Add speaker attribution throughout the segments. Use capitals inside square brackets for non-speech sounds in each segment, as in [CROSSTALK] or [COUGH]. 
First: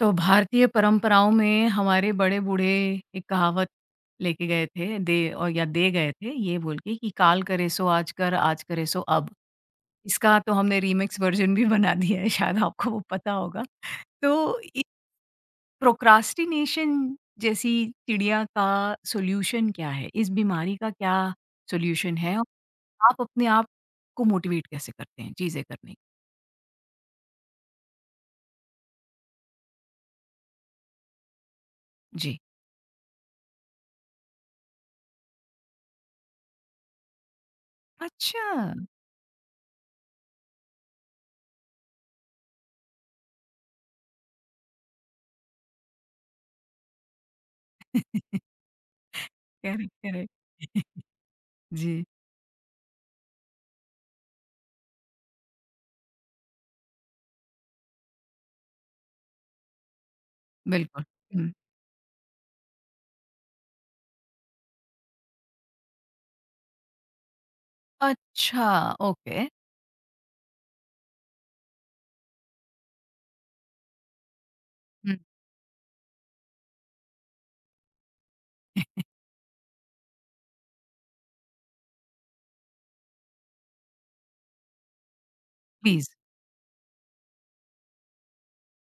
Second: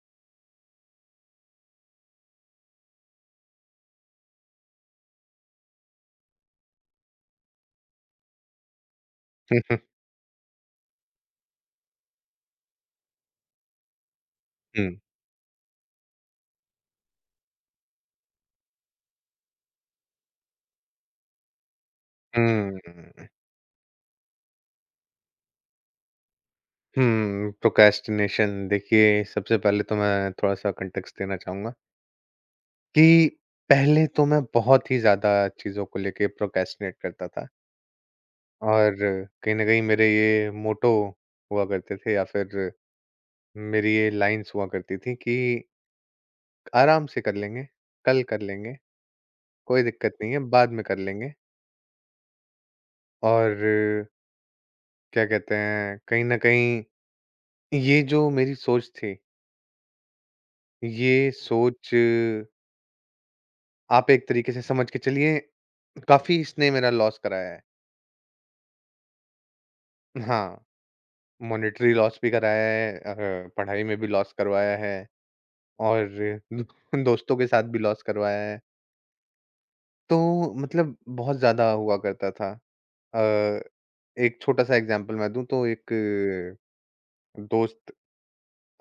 Speaker 1: तो भारतीय परंपराओं में हमारे बड़े बूढ़े एक कहावत लेके गए थे दे और या दे गए थे ये बोल के कि काल करे सो आज कर, आज करे सो अब।
Speaker 2: [LAUGHS]
Speaker 1: इसका तो हमने रीमिक्स वर्जन भी बना दिया है, शायद आपको वो पता होगा। तो
Speaker 2: हुँ,
Speaker 1: प्रोक्रास्टिनेशन जैसी चिड़िया का सॉल्यूशन क्या है? इस बीमारी का क्या सॉल्यूशन है? और आप
Speaker 2: हुँ,
Speaker 1: अपने आप को मोटिवेट कैसे करते हैं चीजें करने की?
Speaker 2: हुँ, प्रोक्रेस्टिनेशन देखिए सबसे पहले तो मैं थोड़ा-सा कॉन्टेक्स्ट देना चाहूँगा
Speaker 1: जी।
Speaker 2: कि पहले तो मैं बहुत ही ज़्यादा चीज़ों को लेके प्रोक्रेस्टिनेट करता था
Speaker 1: अच्छा।
Speaker 2: और कहीं न कहीं मेरे ये मोट्टो हुआ करते थे या फिर मेरी ये लाइन्स हुआ करती थी कि आराम से कर लेंगे, कल कर
Speaker 1: [LAUGHS]
Speaker 2: लेंगे, कोई
Speaker 1: करेक्ट,
Speaker 2: दिक्कत नहीं है,
Speaker 1: करेक्ट।
Speaker 2: बाद में कर
Speaker 1: [LAUGHS]
Speaker 2: लेंगे।
Speaker 1: जी।
Speaker 2: और क्या कहते हैं, कहीं न कहीं ये जो मेरी सोच थी,
Speaker 1: बिल्कुल।
Speaker 2: ये सोच आप एक तरीके से समझ के चलिए काफ़ी इसने मेरा लॉस कराया है।
Speaker 1: अच्छा, ओके।
Speaker 2: हाँ, मॉनेटरी लॉस भी कराया है, पढ़ाई में भी लॉस करवाया है
Speaker 1: हुँ।
Speaker 2: और [LAUGHS] दो दोस्तों के साथ भी लॉस करवाया है। तो मतलब बहुत ज़्यादा हुआ करता था। अ, एक छोटा-सा एग्ज़ाम्पल मैं दूँ तो एक
Speaker 1: प्लीज़। [LAUGHS]
Speaker 2: दोस्त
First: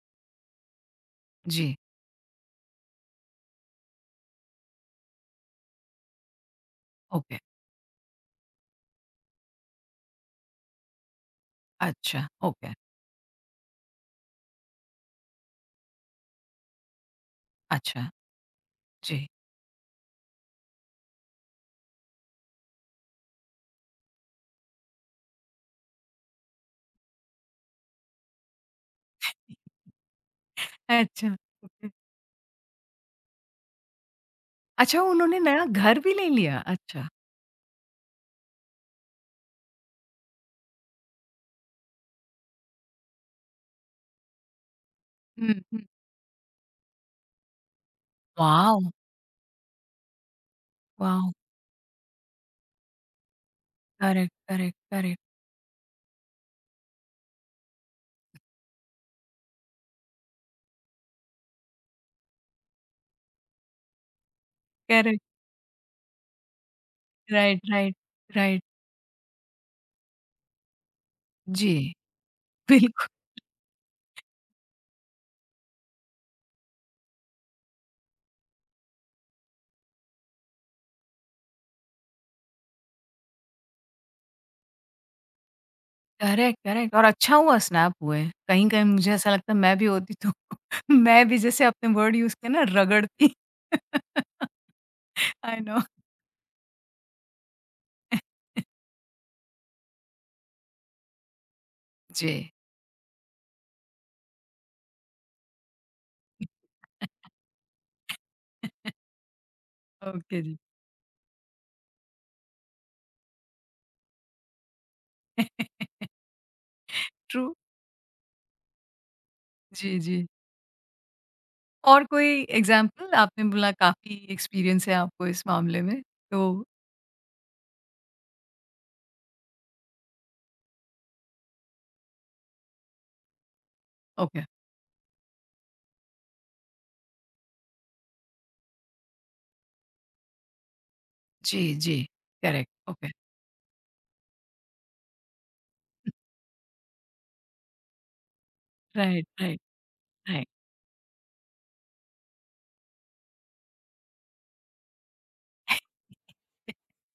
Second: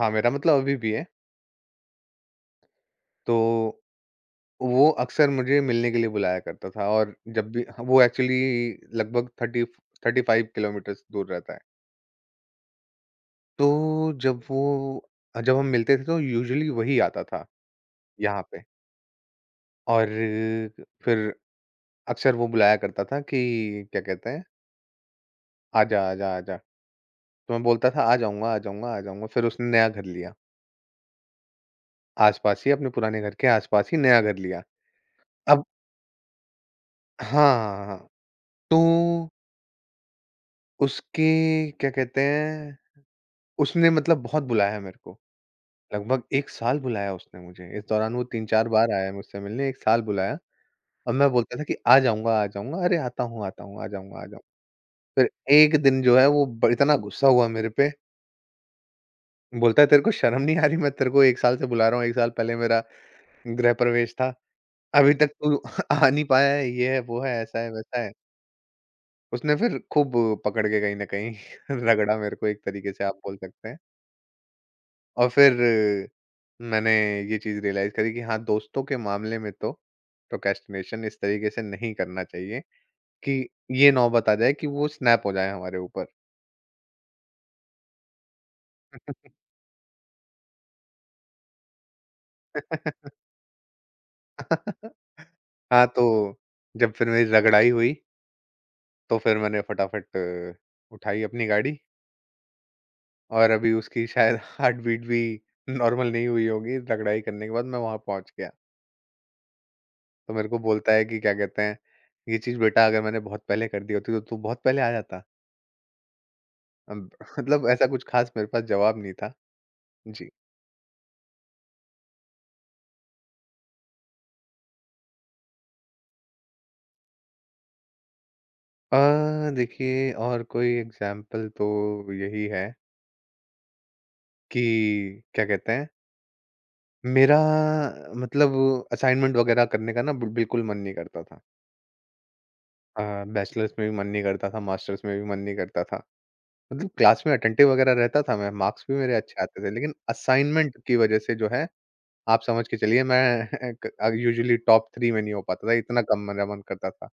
Speaker 2: था मेरा, मतलब अभी भी है।
Speaker 1: जी,
Speaker 2: तो वो अक्सर मुझे मिलने के लिए बुलाया करता था और
Speaker 1: ओके।
Speaker 2: जब भी वो एक्चुअली लगभग 30 35 किलोमीटर्स दूर रहता है।
Speaker 1: अच्छा, ओके।
Speaker 2: तो जब वो जब हम मिलते थे तो यूजुअली वही आता था
Speaker 1: अच्छा,
Speaker 2: यहाँ पे।
Speaker 1: जी।
Speaker 2: और फिर अक्सर वो बुलाया करता था कि क्या कहते हैं आजा आजा आजा, तो मैं बोलता था आ जाऊंगा आ जाऊंगा आ जाऊंगा। फिर उसने नया घर लिया,
Speaker 1: अच्छा, ओके।
Speaker 2: आसपास ही अपने पुराने घर के आसपास ही नया घर लिया।
Speaker 1: अच्छा, उन्होंने
Speaker 2: अब
Speaker 1: नया घर भी ले लिया? अच्छा।
Speaker 2: हाँ, हाँ हाँ, तो उसके क्या कहते हैं उसने मतलब बहुत बुलाया मेरे को,
Speaker 1: हुँ, हुँ।
Speaker 2: लगभग एक साल बुलाया उसने मुझे। इस दौरान वो तीन चार
Speaker 1: वॉव!
Speaker 2: बार आया मुझसे मिलने, एक साल बुलाया और मैं
Speaker 1: वॉव!
Speaker 2: बोलता था कि आ जाऊँगा, अरे आता हूँ, आ जाऊँगा, आ
Speaker 1: करेक्ट,
Speaker 2: जाऊँ।
Speaker 1: Correct, correct.
Speaker 2: फिर एक दिन जो है वो ब इतना गुस्सा हुआ मेरे पे, बोलता है तेरे को शर्म नहीं आ रही? मैं तेरे को 1 साल से बुला रहा हूँ, 1 साल पहले मेरा गृह प्रवेश था, अभी
Speaker 1: करेक्ट।
Speaker 2: तक तू [LAUGHS] आ नहीं पाया है, ये है, वो है, ऐसा
Speaker 1: राइट,
Speaker 2: है,
Speaker 1: राइट,
Speaker 2: वैसा है।
Speaker 1: राइट।
Speaker 2: उसने फिर खूब पकड़ के कहीं न कहीं
Speaker 1: जी।
Speaker 2: [LAUGHS] रगड़ा मेरे को, एक तरीके से
Speaker 1: बिल्कुल।
Speaker 2: आप बोल सकते हैं। और फिर मैंने ये चीज़ रियलाइज़ करी कि हाँ, दोस्तों के मामले में तो प्रोक्रेस्टिनेशन इस तरीके से नहीं करना चाहिए। कि ये ना बता जाए कि वो स्नैप हो जाए हमारे ऊपर।
Speaker 1: करेक्ट, करेक्ट, और अच्छा हुआ स्नैप हुए। कहीं-कहीं मुझे ऐसा लगता है, मैं भी होती तो [LAUGHS] मैं भी जैसे अपने वर्ड यूज़ किए ना, रगड़ती। [LAUGHS]
Speaker 2: [LAUGHS]
Speaker 1: I know.
Speaker 2: हाँ, तो जब फिर मेरी रगड़ाई हुई,
Speaker 1: [LAUGHS]
Speaker 2: तो फिर मैंने फटाफट उठाई अपनी गाड़ी
Speaker 1: जी।
Speaker 2: और अभी उसकी शायद [LAUGHS] हार्ट बीट भी नॉर्मल नहीं हुई होगी, रगड़ाई करने के बाद मैं वहाँ पहुँच गया। तो
Speaker 1: ओके
Speaker 2: मेरे
Speaker 1: जी।
Speaker 2: को बोलता है कि क्या कहते हैं, "ये चीज़ बेटा अगर मैंने बहुत पहले कर दी होती तो तू बहुत पहले आ जाता।"
Speaker 1: [LAUGHS]
Speaker 2: अब [LAUGHS]
Speaker 1: ट्रू।
Speaker 2: मतलब ऐसा कुछ ख़ास मेरे पास जवाब नहीं था।
Speaker 1: जी, जी।
Speaker 2: जी।
Speaker 1: और कोई एग्ज़ाम्पल? आपने बोला काफ़ी एक्सपीरियंस है आपको इस मामले में, तो।
Speaker 2: अ, देखिए और कोई एग्ज़ाम्पल तो यही है
Speaker 1: ओके।
Speaker 2: कि क्या कहते हैं मेरा मतलब असाइनमेंट वगैरह करने का ना बिल्कुल मन नहीं करता था।
Speaker 1: जी, जी। करेक्ट,
Speaker 2: अ,
Speaker 1: ओके।
Speaker 2: बैचलर्स में भी मन नहीं करता था, मास्टर्स में भी मन नहीं करता था। मतलब क्लास में अटेंटिव वगैरह रहता था मैं, मार्क्स भी मेरे
Speaker 1: राइट,
Speaker 2: अच्छे
Speaker 1: राइट,
Speaker 2: आते थे, लेकिन
Speaker 1: राइट।
Speaker 2: असाइनमेंट की वजह से जो है आप समझ के चलिए मैं [LAUGHS] यूजुअली टॉप 3 में नहीं हो पाता था, इतना कम मेरा मन करता था।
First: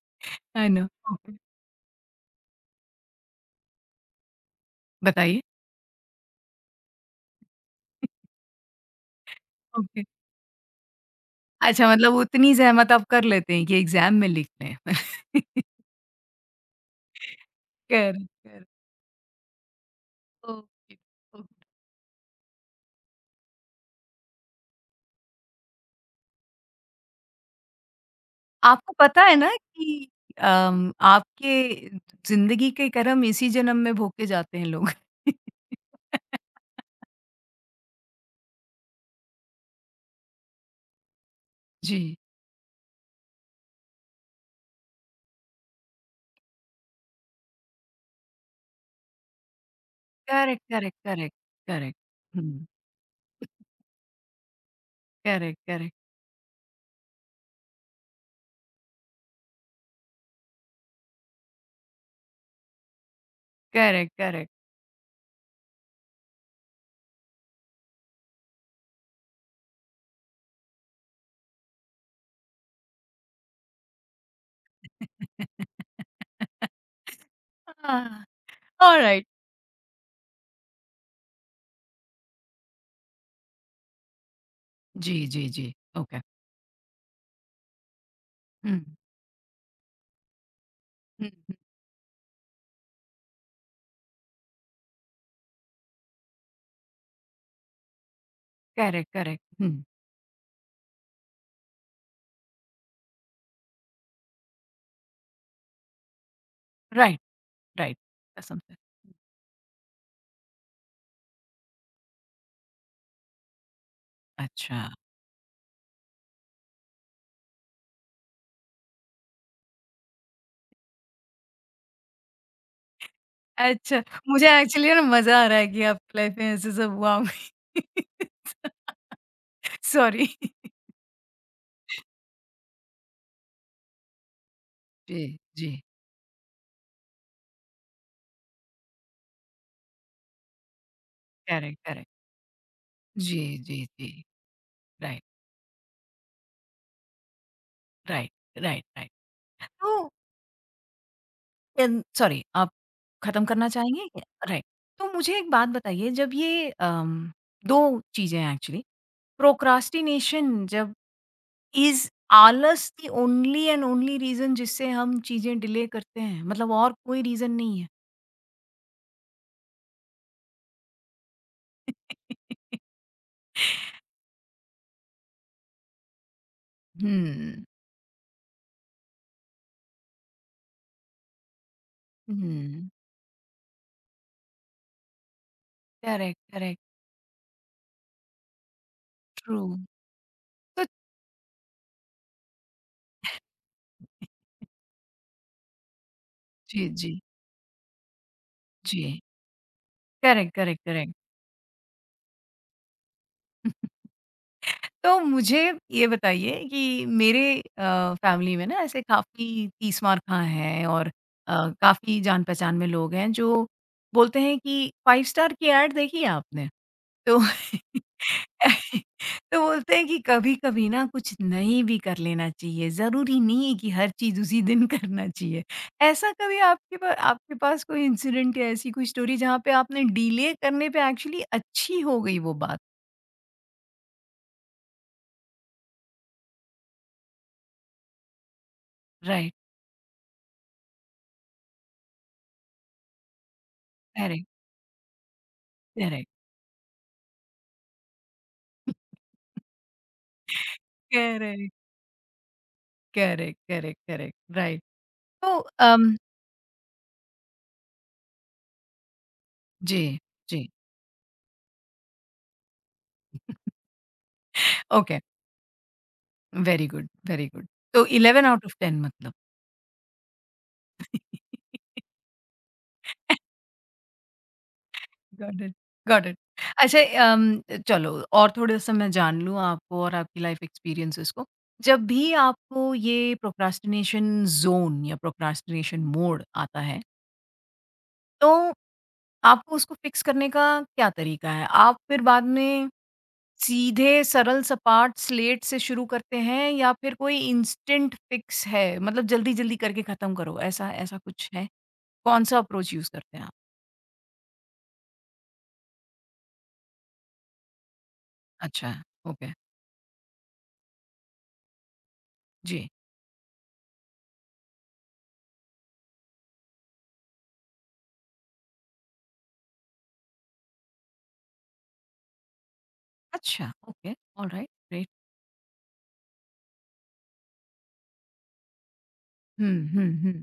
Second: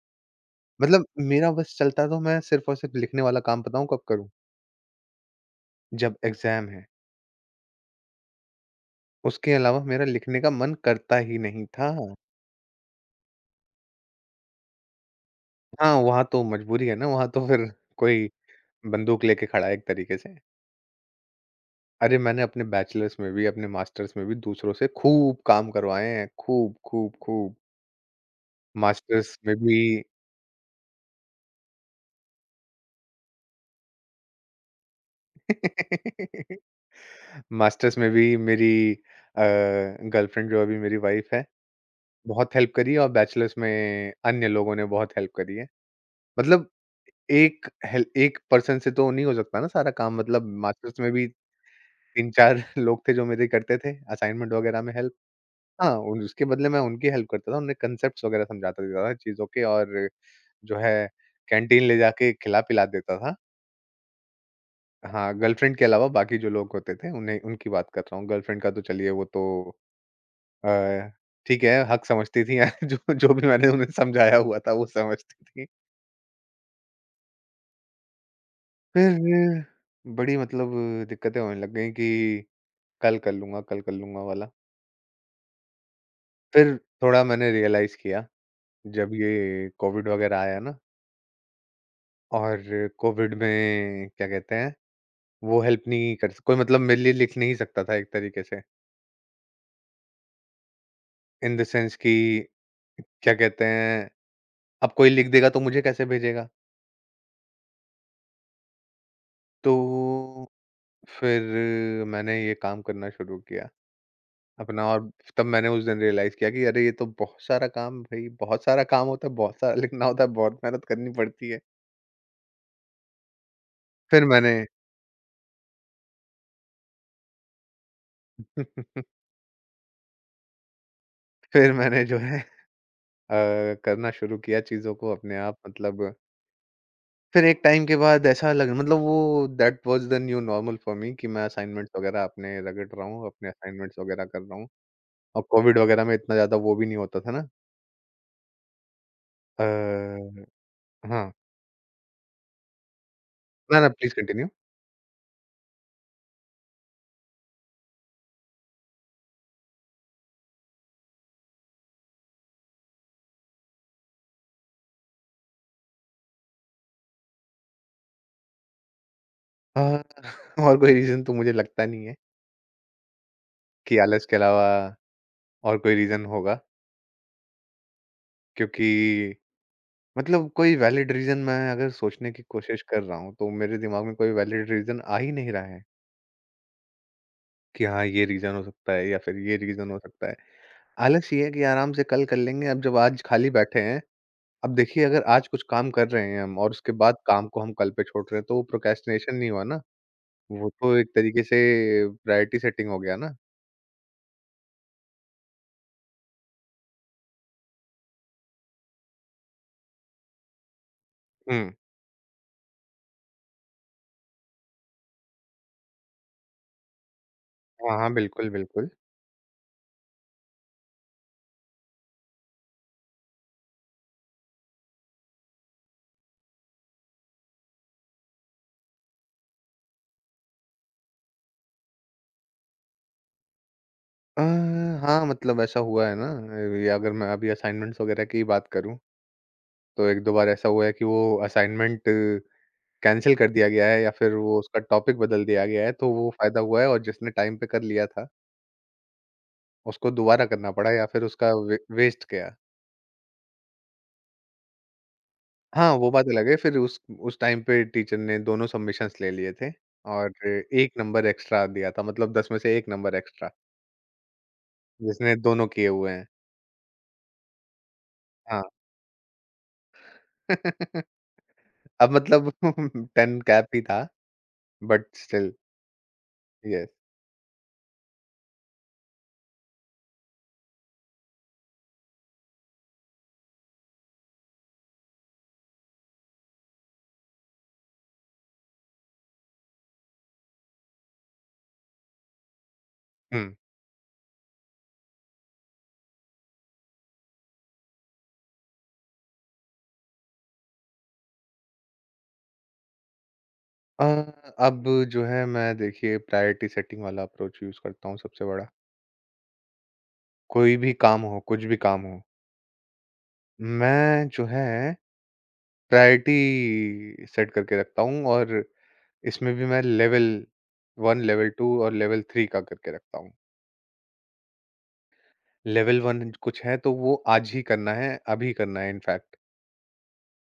Speaker 1: I know.
Speaker 2: मतलब
Speaker 1: ओके,
Speaker 2: मेरा बस चलता तो मैं सिर्फ़ और सिर्फ़ लिखने वाला काम बताऊँ कब करूँ?
Speaker 1: बताइए।
Speaker 2: जब एग्ज़ाम है, उसके अलावा
Speaker 1: ओके।
Speaker 2: मेरा लिखने का मन करता ही नहीं
Speaker 1: अच्छा,
Speaker 2: था।
Speaker 1: मतलब उतनी ज़हमत आप कर लेते हैं कि एग्ज़ाम में लिख लें। [LAUGHS]
Speaker 2: हाँ, वहाँ तो मजबूरी है ना, वहाँ तो फिर
Speaker 1: करेक्ट,
Speaker 2: कोई
Speaker 1: करेक्ट।
Speaker 2: बंदूक लेके खड़ा है एक तरीके से।
Speaker 1: Okay, okay.
Speaker 2: अरे! मैंने अपने बैचलर्स में भी, अपने मास्टर्स में भी दूसरों से खूब काम करवाए हैं, खूब, खूब, खूब।
Speaker 1: आपको पता है
Speaker 2: मास्टर्स
Speaker 1: ना
Speaker 2: में भी
Speaker 1: कि आपके ज़िंदगी के कर्म इसी जन्म में भोग के जाते हैं लोग। [LAUGHS]
Speaker 2: [LAUGHS] मास्टर्स में भी मेरी गर्लफ्रेंड जो अभी मेरी वाइफ़ है,
Speaker 1: जी।
Speaker 2: बहुत हेल्प करी है और बैचलर्स में अन्य लोगों ने बहुत हेल्प करी है। मतलब एक पर्सन से तो नहीं हो सकता ना सारा काम, मतलब
Speaker 1: करेक्ट, करेक्ट,
Speaker 2: मास्टर्स में भी
Speaker 1: करेक्ट, करेक्ट।
Speaker 2: 3-4
Speaker 1: हुँ।
Speaker 2: [LAUGHS] लोग थे जो मेरे करते थे असाइनमेंट वगैरह में हेल्प।
Speaker 1: करेक्ट, करेक्ट,
Speaker 2: हाँ, उन उसके बदले मैं उनकी हेल्प करता था, उन्हें कॉन्सेप्ट्स वगैरह समझाता देता था चीज़ों के और जो है कैंटीन ले जाके खिला-पिला देता था।
Speaker 1: Correct, correct.
Speaker 2: हाँ, गर्लफ्रेंड के अलावा बाकी जो लोग होते थे उन्हें, उनकी बात कर रहा हूँ, गर्लफ्रेंड का तो चलिए वो तो अ, ठीक है हक समझती थी [LAUGHS] जो जो भी मैंने उन्हें समझाया हुआ था वो समझती थी।
Speaker 1: हाँ,
Speaker 2: फिर
Speaker 1: ऑलराइट।
Speaker 2: बड़ी मतलब दिक्कतें होने लग गई कि कल कर लूँगा वाला।
Speaker 1: [LAUGHS] जी, जी, जी। ओके।
Speaker 2: फिर थोड़ा मैंने रियलाइज़ किया
Speaker 1: हुँ,
Speaker 2: जब ये कोविड वगैरह आया ना।
Speaker 1: हुँ, हुँ।
Speaker 2: और कोविड में क्या कहते हैं, वो हेल्प नहीं कर कोई मतलब मेरे लिए लिख नहीं सकता था एक तरीके से।
Speaker 1: Correct, correct. हुँ।
Speaker 2: इन द सेंस कि क्या कहते हैं, अब कोई लिख देगा तो मुझे कैसे भेजेगा?
Speaker 1: Right, right. कसम से।
Speaker 2: तो फिर मैंने ये काम करना शुरू किया अपना।
Speaker 1: अच्छा।
Speaker 2: और तब मैंने उस दिन रियलाइज़ किया कि अरे ये तो बहुत सारा काम, भई बहुत सारा काम होता है, बहुत सारा लिखना होता है, बहुत मेहनत करनी पड़ती है।
Speaker 1: अच्छा,
Speaker 2: फिर
Speaker 1: मुझे
Speaker 2: मैंने
Speaker 1: एक्चुअली ना मज़ा आ रहा है कि आपकी लाइफ में ऐसे सब हुआ होगा।
Speaker 2: [LAUGHS]
Speaker 1: सॉरी। [LAUGHS]
Speaker 2: फिर मैंने जो है अ, करना शुरू किया चीज़ों को
Speaker 1: जी,
Speaker 2: अपने आप।
Speaker 1: जी।
Speaker 2: मतलब फिर एक टाइम के बाद ऐसा लग, मतलब वो that was the new normal for me कि मैं
Speaker 1: करेक्ट,
Speaker 2: असाइनमेंट्स
Speaker 1: करेक्ट।
Speaker 2: वगैरह अपने रगड़ रहा हूँ,
Speaker 1: जी,
Speaker 2: अपने
Speaker 1: जी,
Speaker 2: असाइनमेंट्स वगैरह
Speaker 1: जी।
Speaker 2: कर रहा हूँ।
Speaker 1: राइट,
Speaker 2: और कोविड वगैरह में इतना ज़्यादा वो भी नहीं होता था ना।
Speaker 1: Right, right, right.
Speaker 2: अ,
Speaker 1: तो
Speaker 2: हाँ,
Speaker 1: एन सॉरी, आप खत्म करना
Speaker 2: ना, ना
Speaker 1: चाहेंगे?
Speaker 2: Please continue.
Speaker 1: राइट। तो मुझे एक बात बताइए, जब ये 2 चीज़ें हैं एक्चुअली। प्रोक्रास्टिनेशन जब इज़ आलस, the only and only reason जिससे हम चीज़ें डिले करते हैं, मतलब और कोई रीज़न नहीं है।
Speaker 2: [LAUGHS] अ, और कोई रीज़न तो मुझे लगता नहीं है
Speaker 1: [LAUGHS]
Speaker 2: कि आलस के अलावा और कोई रीज़न होगा,
Speaker 1: हुँ,
Speaker 2: क्योंकि मतलब कोई वैलिड रीज़न मैं अगर सोचने की कोशिश
Speaker 1: हुँ।
Speaker 2: कर रहा हूँ, तो मेरे दिमाग में कोई वैलिड रीज़न आ ही नहीं रहा है
Speaker 1: करेक्ट, करेक्ट,
Speaker 2: कि हाँ, ये रीज़न हो सकता है या फिर ये
Speaker 1: ट्रू।
Speaker 2: रीज़न हो सकता है।
Speaker 1: तो
Speaker 2: आलस ये है कि आराम से कल कर लेंगे, अब जब आज खाली बैठे हैं, अब देखिए अगर आज कुछ काम कर रहे हैं हम और
Speaker 1: जी,
Speaker 2: उसके बाद
Speaker 1: जी,
Speaker 2: काम को हम कल पे छोड़ रहे हैं, तो वो
Speaker 1: जी।
Speaker 2: प्रोक्रेस्टिनेशन नहीं हुआ ना,
Speaker 1: करेक्ट,
Speaker 2: वो
Speaker 1: करेक्ट,
Speaker 2: तो एक
Speaker 1: करेक्ट।
Speaker 2: तरीके से प्रायोरिटी सेटिंग हो गया ना।
Speaker 1: तो मुझे ये बताइए कि मेरे फैमिली में ना ऐसे काफ़ी तीस मार खां हैं और
Speaker 2: हुँ।
Speaker 1: काफ़ी जान पहचान में लोग हैं जो बोलते हैं कि 5 स्टार की ऐड देखी है आपने? तो
Speaker 2: हाँ, हाँ, बिल्कुल, बिल्कुल।
Speaker 1: [LAUGHS] तो बोलते हैं कि कभी-कभी ना कुछ नहीं भी कर लेना चाहिए, ज़रूरी नहीं है कि हर चीज़ उसी दिन [LAUGHS] करना चाहिए। ऐसा कभी आपके पा आपके पास कोई इंसिडेंट या ऐसी कोई स्टोरी जहाँ पे आपने डिले करने पे एक्चुअली अच्छी हो गई वो बात?
Speaker 2: अ, हाँ, मतलब ऐसा हुआ है ना, ये अगर मैं अभी असाइनमेंट्स वगैरह की ही बात करूँ,
Speaker 1: राइट,
Speaker 2: तो 1-2 बार ऐसा हुआ है कि वो असाइनमेंट कैंसल कर दिया गया है या फिर
Speaker 1: करेक्ट,
Speaker 2: वो उसका टॉपिक बदल दिया गया है, तो वो
Speaker 1: करेक्ट।
Speaker 2: फ़ायदा हुआ है। और जिसने टाइम पे कर लिया था, उसको दोबारा करना पड़ा या फिर उसका
Speaker 1: करेक्ट,
Speaker 2: वे वेस्ट गया।
Speaker 1: Correct, correct, correct, right. तो
Speaker 2: हाँ, वो
Speaker 1: अम,
Speaker 2: बात अलग है फिर उस टाइम पे टीचर ने दोनों सबमिशंस ले लिए थे
Speaker 1: जी,
Speaker 2: और
Speaker 1: जी,
Speaker 2: 1 नंबर एक्स्ट्रा दिया था, मतलब 10 में से 1 नंबर एक्स्ट्रा,
Speaker 1: ओके,
Speaker 2: जिसने दोनों किए हुए हैं।
Speaker 1: Very good, very good. तो 11
Speaker 2: हाँ,
Speaker 1: आउट ऑफ 10 मतलब।
Speaker 2: [LAUGHS]
Speaker 1: [LAUGHS]
Speaker 2: अब मतलब [LAUGHS] 10 कैप ही था but still.
Speaker 1: Got it, got it.
Speaker 2: Yes.
Speaker 1: अच्छा अम, चलो, और थोड़ा-सा मैं जान लूँ आपको और आपकी लाइफ एक्सपीरियंसेस को। जब भी आपको ये प्रोक्रास्टिनेशन ज़ोन या प्रोक्रास्टिनेशन मोड आता है, तो आपको उसको फिक्स करने का क्या तरीका है? आप फिर बाद में
Speaker 2: हुँ।
Speaker 1: सीधे सरल सपाट स्लेट से शुरू करते हैं या फिर कोई इंस्टेंट फिक्स है, मतलब जल्दी-जल्दी करके खत्म करो, ऐसा ऐसा कुछ है? कौन-सा अप्रोच यूज़ करते हैं आप?
Speaker 2: अ, अब जो है मैं देखिए प्रायोरिटी सेटिंग वाला अप्रोच यूज़ करता हूँ सबसे बड़ा।
Speaker 1: अच्छा, ओके,
Speaker 2: कोई भी काम हो, कुछ भी काम हो,
Speaker 1: जी।
Speaker 2: मैं जो है प्रायोरिटी सेट करके रखता हूँ और इसमें भी मैं लेवल 1, लेवल 2 और लेवल 3 का करके रखता हूँ।
Speaker 1: अच्छा, ओके, ऑलराइट, ग्रेट।
Speaker 2: लेवल 1 कुछ है तो वो आज ही करना है, अभी करना है इनफैक्ट।
Speaker 1: हुँ, हुँ, हुँ।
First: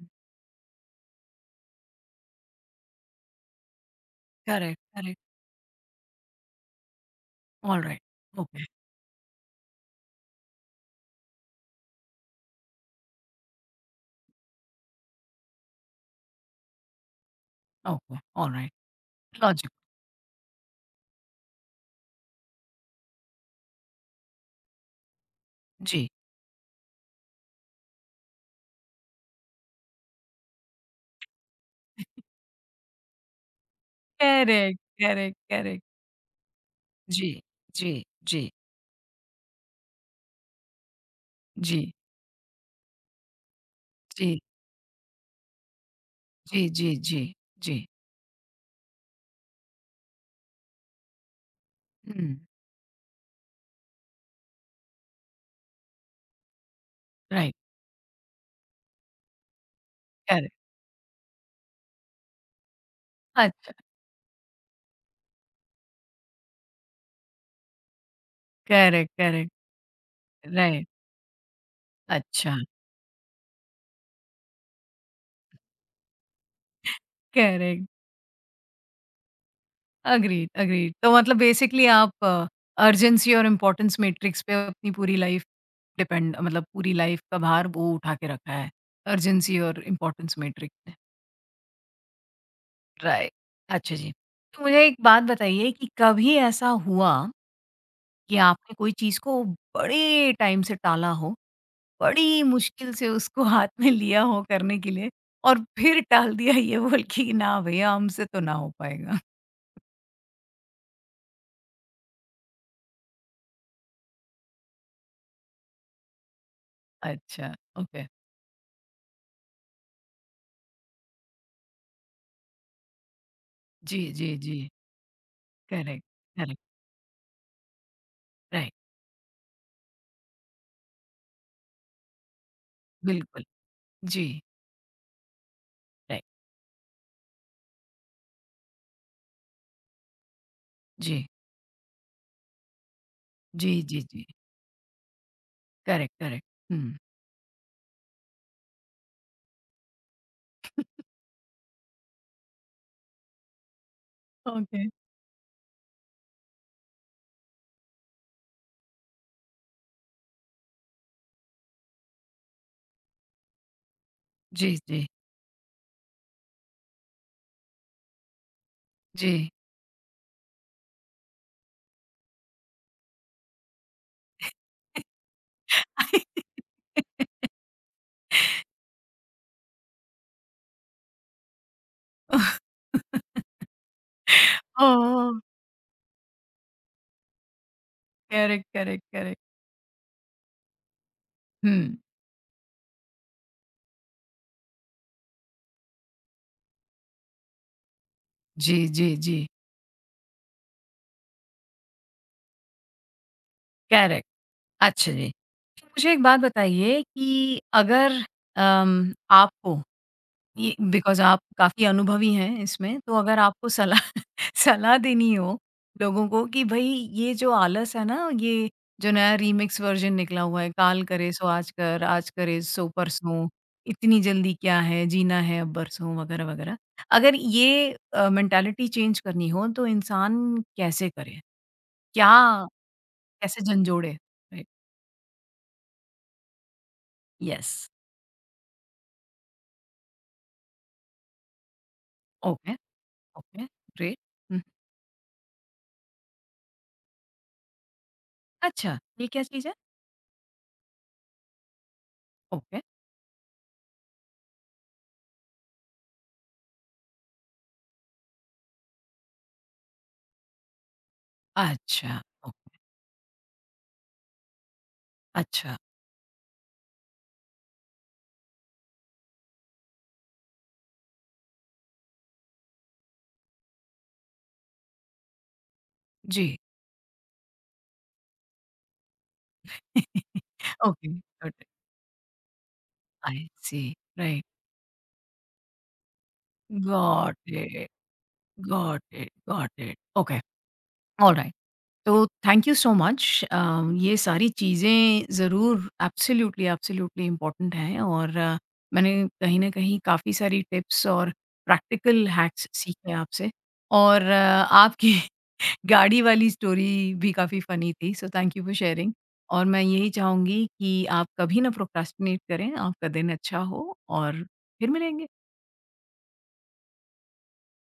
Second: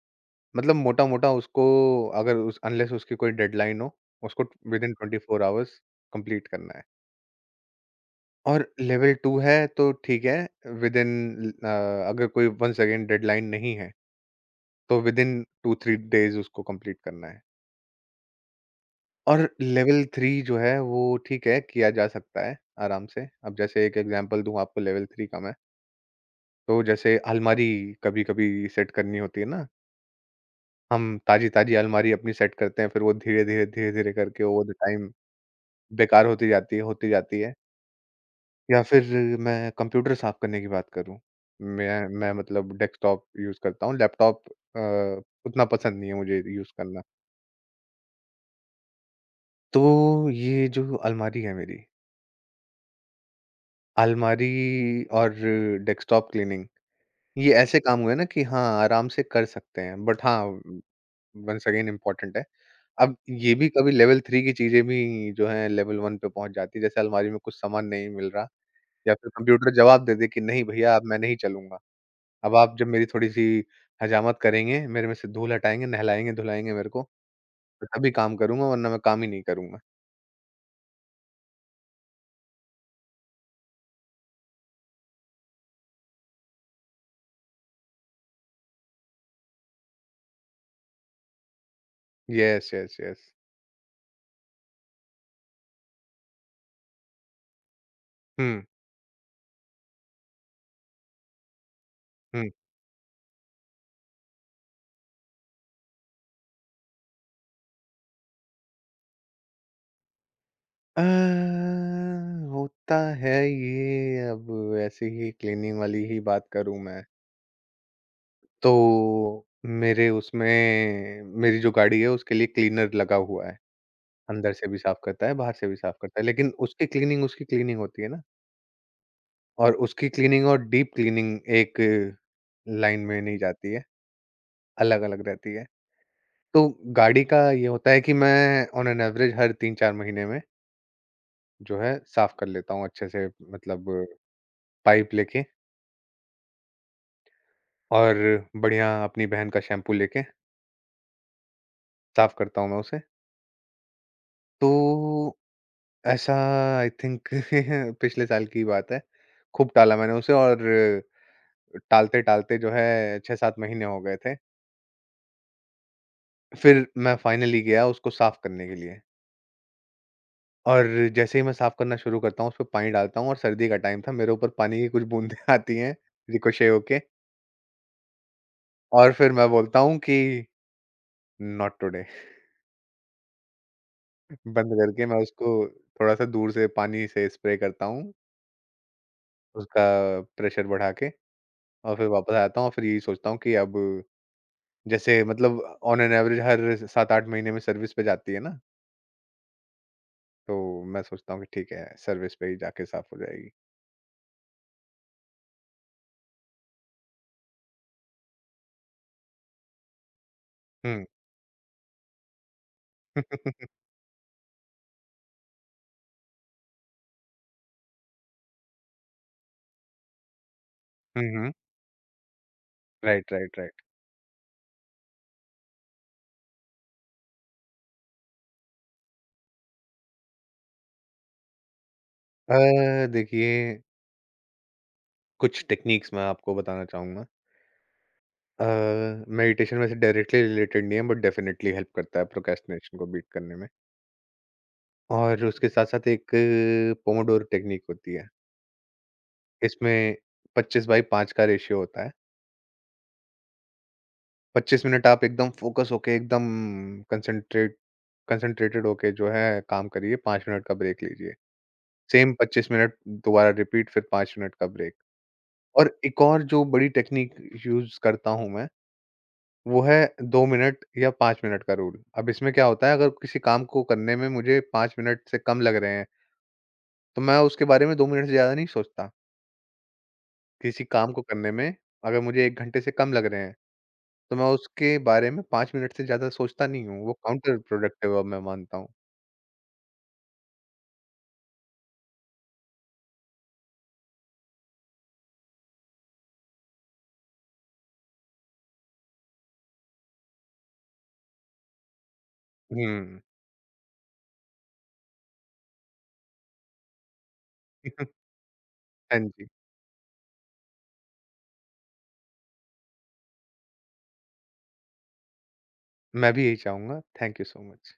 Speaker 2: मतलब मोटा-मोटा उसको, अगर उस अनलेस उसकी कोई डेडलाइन हो, उसको
Speaker 1: correct,
Speaker 2: within
Speaker 1: correct,
Speaker 2: 24 hours complete करना है।
Speaker 1: ऑलराइट,
Speaker 2: और
Speaker 1: ओके,
Speaker 2: लेवल 2 है तो ठीक है विदिन अ, अगर कोई वंस अगेन डेडलाइन नहीं है, तो विदिन 2-3 डेज़ उसको कंप्लीट करना है।
Speaker 1: ओके, ऑलराइट,
Speaker 2: और
Speaker 1: लॉजिकल,
Speaker 2: लेवल 3 जो है वो ठीक है, किया जा सकता है आराम से। अब जैसे एक एग्ज़ाम्पल दूँ आपको लेवल 3 का मैं।
Speaker 1: जी।
Speaker 2: तो जैसे अलमारी कभी-कभी सेट करनी होती है ना, हम ताज़ी-ताज़ी अलमारी अपनी सेट करते हैं, फिर वो धीरे-धीरे, धीरे-धीरे करके over the
Speaker 1: correct,
Speaker 2: time
Speaker 1: correct, correct,
Speaker 2: बेकार होती जाती है, होती
Speaker 1: जी,
Speaker 2: जाती है।
Speaker 1: जी, जी,
Speaker 2: या फिर मैं कंप्यूटर साफ़ करने की बात करूँ,
Speaker 1: जी,
Speaker 2: मैं मतलब डेस्कटॉप यूज़ करता हूँ,
Speaker 1: जी,
Speaker 2: लैपटॉप अ, उतना पसंद नहीं है मुझे
Speaker 1: जी,
Speaker 2: यूज़
Speaker 1: जी,
Speaker 2: करना।
Speaker 1: जी, जी।
Speaker 2: तो ये जो अलमारी है मेरी,
Speaker 1: हुँ,
Speaker 2: अलमारी और डेस्कटॉप क्लीनिंग, ये
Speaker 1: राइट,
Speaker 2: ऐसे काम हुए ना कि हाँ, आराम से कर सकते हैं, बट हाँ
Speaker 1: करेक्ट,
Speaker 2: वंस अगेन इम्पोर्टेंट है। अब ये भी
Speaker 1: अच्छा,
Speaker 2: कभी लेवल 3 की चीज़ें भी जो हैं लेवल 1 पे पहुँच जाती है। जैसे अलमारी में कुछ सामान नहीं मिल रहा
Speaker 1: करेक्ट,
Speaker 2: या फिर
Speaker 1: करेक्ट,
Speaker 2: कंप्यूटर जवाब दे दे कि नहीं
Speaker 1: राइट।
Speaker 2: भैया अब मैं नहीं चलूँगा।
Speaker 1: अच्छा,
Speaker 2: अब आप जब मेरी थोड़ी-सी हजामत करेंगे, मेरे में से धूल हटाएँगे, नहलाएँगे-धुलाएँगे मेरे को, तो
Speaker 1: करेक्ट,
Speaker 2: तभी काम करूँगा वरना मैं काम ही नहीं करूँगा।
Speaker 1: Agreed, agreed. तो मतलब बेसिकली आप अर्जेंसी और इम्पोर्टेंस मैट्रिक्स पे अपनी पूरी लाइफ़ डिपेंड, मतलब पूरी लाइफ़ का भार वो उठा के रखा है, अर्जेंसी और इम्पोर्टेंस मैट्रिक्स ने।
Speaker 2: Yes, yes, yes.
Speaker 1: राइट, अच्छा जी। तो मुझे एक बात बताइए कि कभी ऐसा हुआ कि
Speaker 2: हुँ,
Speaker 1: आपने कोई चीज़ को बड़े टाइम से टाला हो, बड़ी
Speaker 2: हुँ।
Speaker 1: मुश्किल से उसको हाथ में लिया हो करने के लिए और फिर टाल दिया ये बोल के कि ना भैया, हमसे तो ना हो पाएगा?
Speaker 2: अ, होता है ये। अब ऐसे ही क्लीनिंग वाली ही बात करूँ मैं।
Speaker 1: अच्छा, ओके।
Speaker 2: तो मेरे उसमें मेरी जो गाड़ी है उसके लिए क्लीनर लगा हुआ है।
Speaker 1: जी, जी,
Speaker 2: अंदर
Speaker 1: जी।
Speaker 2: से भी साफ़ करता है, बाहर से भी साफ़
Speaker 1: करेक्ट,
Speaker 2: करता है, लेकिन
Speaker 1: करेक्ट,
Speaker 2: उसकी क्लीनिंग होती है ना,
Speaker 1: राइट,
Speaker 2: और उसकी क्लीनिंग और डीप क्लीनिंग एक लाइन में नहीं
Speaker 1: बिल्कुल।
Speaker 2: जाती है,
Speaker 1: जी,
Speaker 2: अलग-अलग रहती है।
Speaker 1: राइट,
Speaker 2: तो गाड़ी का ये होता है कि मैं ऑन एन एवरेज हर 3-4 महीने में
Speaker 1: जी,
Speaker 2: जो है साफ़ कर लेता हूँ अच्छे से,
Speaker 1: जी,
Speaker 2: मतलब
Speaker 1: जी, जी।
Speaker 2: पाइप लेके
Speaker 1: करेक्ट, करेक्ट, हुँ।
Speaker 2: और बढ़िया अपनी बहन का शैम्पू लेके साफ़ करता हूँ मैं उसे। तो
Speaker 1: ओके।
Speaker 2: ऐसा आई थिंक [LAUGHS] पिछले साल की बात है। खूब टाला मैंने उसे और टालते-टालते जो है 6-7 महीने हो गए थे।
Speaker 1: जी, जी,
Speaker 2: फिर मैं फाइनली गया उसको साफ़ करने के लिए
Speaker 1: जी।
Speaker 2: और जैसे ही मैं साफ़ करना शुरू करता हूँ, उसपे पानी डालता हूँ और सर्दी का टाइम था, मेरे ऊपर पानी की कुछ बूँदें [LAUGHS] आती हैं रिकोशें
Speaker 1: [LAUGHS]
Speaker 2: होके। और फिर मैं बोलता हूँ कि नॉट टुडे [LAUGHS] बंद करके मैं
Speaker 1: ओह!
Speaker 2: उसको थोड़ा-सा दूर से पानी से स्प्रे करता हूँ,
Speaker 1: करेक्ट, करेक्ट, करेक्ट।
Speaker 2: उसका प्रेशर बढ़ा के।
Speaker 1: हुँ।
Speaker 2: और फिर वापस आता हूँ और फिर यही सोचता हूँ कि अब जैसे मतलब ऑन एन एवरेज हर 7-8 महीने में सर्विस पे जाती है ना,
Speaker 1: जी, जी, जी,
Speaker 2: तो मैं सोचता हूँ कि ठीक है, सर्विस पे ही जाके साफ़ हो जाएगी।
Speaker 1: करेक्ट। अच्छा जी। तो मुझे एक बात बताइए कि अगर आपको ये
Speaker 2: हुँ।
Speaker 1: बिकॉज़ आप काफ़ी अनुभवी हैं इसमें, तो
Speaker 2: हुँ,
Speaker 1: अगर आपको सलाह [LAUGHS] सलाह देनी हो लोगों को कि भई, ये जो आलस है ना, ये जो नया रीमिक्स वर्ज़न निकला हुआ है, काल करे सो
Speaker 2: हुँ। [LAUGHS]
Speaker 1: आज कर, आज करे सो
Speaker 2: राइट,
Speaker 1: परसों,
Speaker 2: राइट, राइट।
Speaker 1: इतनी जल्दी क्या है, जीना है अब बरसों वग़ैरह, वग़ैरह। अगर ये मेंटालिटी चेंज करनी हो तो इंसान कैसे करे? क्या
Speaker 2: [LAUGHS]
Speaker 1: कैसे
Speaker 2: देखिए
Speaker 1: झंझोड़े? राइट,
Speaker 2: कुछ टेक्निक्स मैं आपको बताना चाहूँगा।
Speaker 1: यस,
Speaker 2: अ, मेडिटेशन वैसे डायरेक्टली रिलेटेड नहीं है बट डेफ़िनेटली हेल्प करता है
Speaker 1: ओके,
Speaker 2: प्रोक्रेस्टिनेशन को बीट करने
Speaker 1: ओके,
Speaker 2: में।
Speaker 1: ग्रेट, हुँ,
Speaker 2: और उसके साथ-साथ एक पोमोडोरो टेक्निक होती है।
Speaker 1: अच्छा, ये क्या चीज़ है?
Speaker 2: इसमें 25/5 का रेशियो होता है।
Speaker 1: ओके,
Speaker 2: 25 मिनट आप एकदम फ़ोकस होके एकदम कंसंट्रेट कंसंट्रेटेड होके जो है काम करिए, 5 मिनट का ब्रेक लीजिए।
Speaker 1: अच्छा,
Speaker 2: सेम 25
Speaker 1: ओके,
Speaker 2: मिनट दोबारा रिपीट फिर 5 मिनट का ब्रेक।
Speaker 1: अच्छा।
Speaker 2: और एक और जो बड़ी टेक्नीक यूज़ करता हूँ मैं, वो है 2 मिनट या 5 मिनट का रूल। अब इसमें क्या होता है अगर किसी काम को करने में मुझे 5 मिनट से कम लग रहे हैं,
Speaker 1: जी।
Speaker 2: तो मैं उसके बारे में 2 मिनट से ज़्यादा नहीं सोचता।
Speaker 1: [LAUGHS]
Speaker 2: किसी काम को
Speaker 1: Okay.
Speaker 2: करने
Speaker 1: Got
Speaker 2: में
Speaker 1: it.
Speaker 2: अगर मुझे 1 घंटे से कम लग रहे
Speaker 1: I
Speaker 2: हैं,
Speaker 1: see.
Speaker 2: तो
Speaker 1: Right.
Speaker 2: मैं उसके बारे में 5 मिनट से ज़्यादा सोचता नहीं हूँ, वो
Speaker 1: Got
Speaker 2: काउंटर
Speaker 1: it.
Speaker 2: प्रोडक्टिव अब मैं मानता हूँ।
Speaker 1: Got it. Got it. Okay. Alright. तो thank you so much, uh, ये सारी चीज़ें ज़रूर एब्सोल्यूटली, एब्सोल्यूटली इम्पोर्टेंट हैं, और मैंने कहीं न कहीं काफ़ी सारी टिप्स और प्रैक्टिकल हैक्स सीखे
Speaker 2: हुँ।
Speaker 1: आपसे, और आपकी गाड़ी वाली स्टोरी भी काफ़ी फ़नी
Speaker 2: [LAUGHS]
Speaker 1: थी, so thank you for sharing.
Speaker 2: हाँ जी।
Speaker 1: और मैं यही चाहूँगी कि आप कभी ना प्रोक्रास्टिनेट करें, आपका दिन अच्छा हो, और फिर मिलेंगे।
Speaker 2: मैं भी यही चाहूँगा। Thank you so much.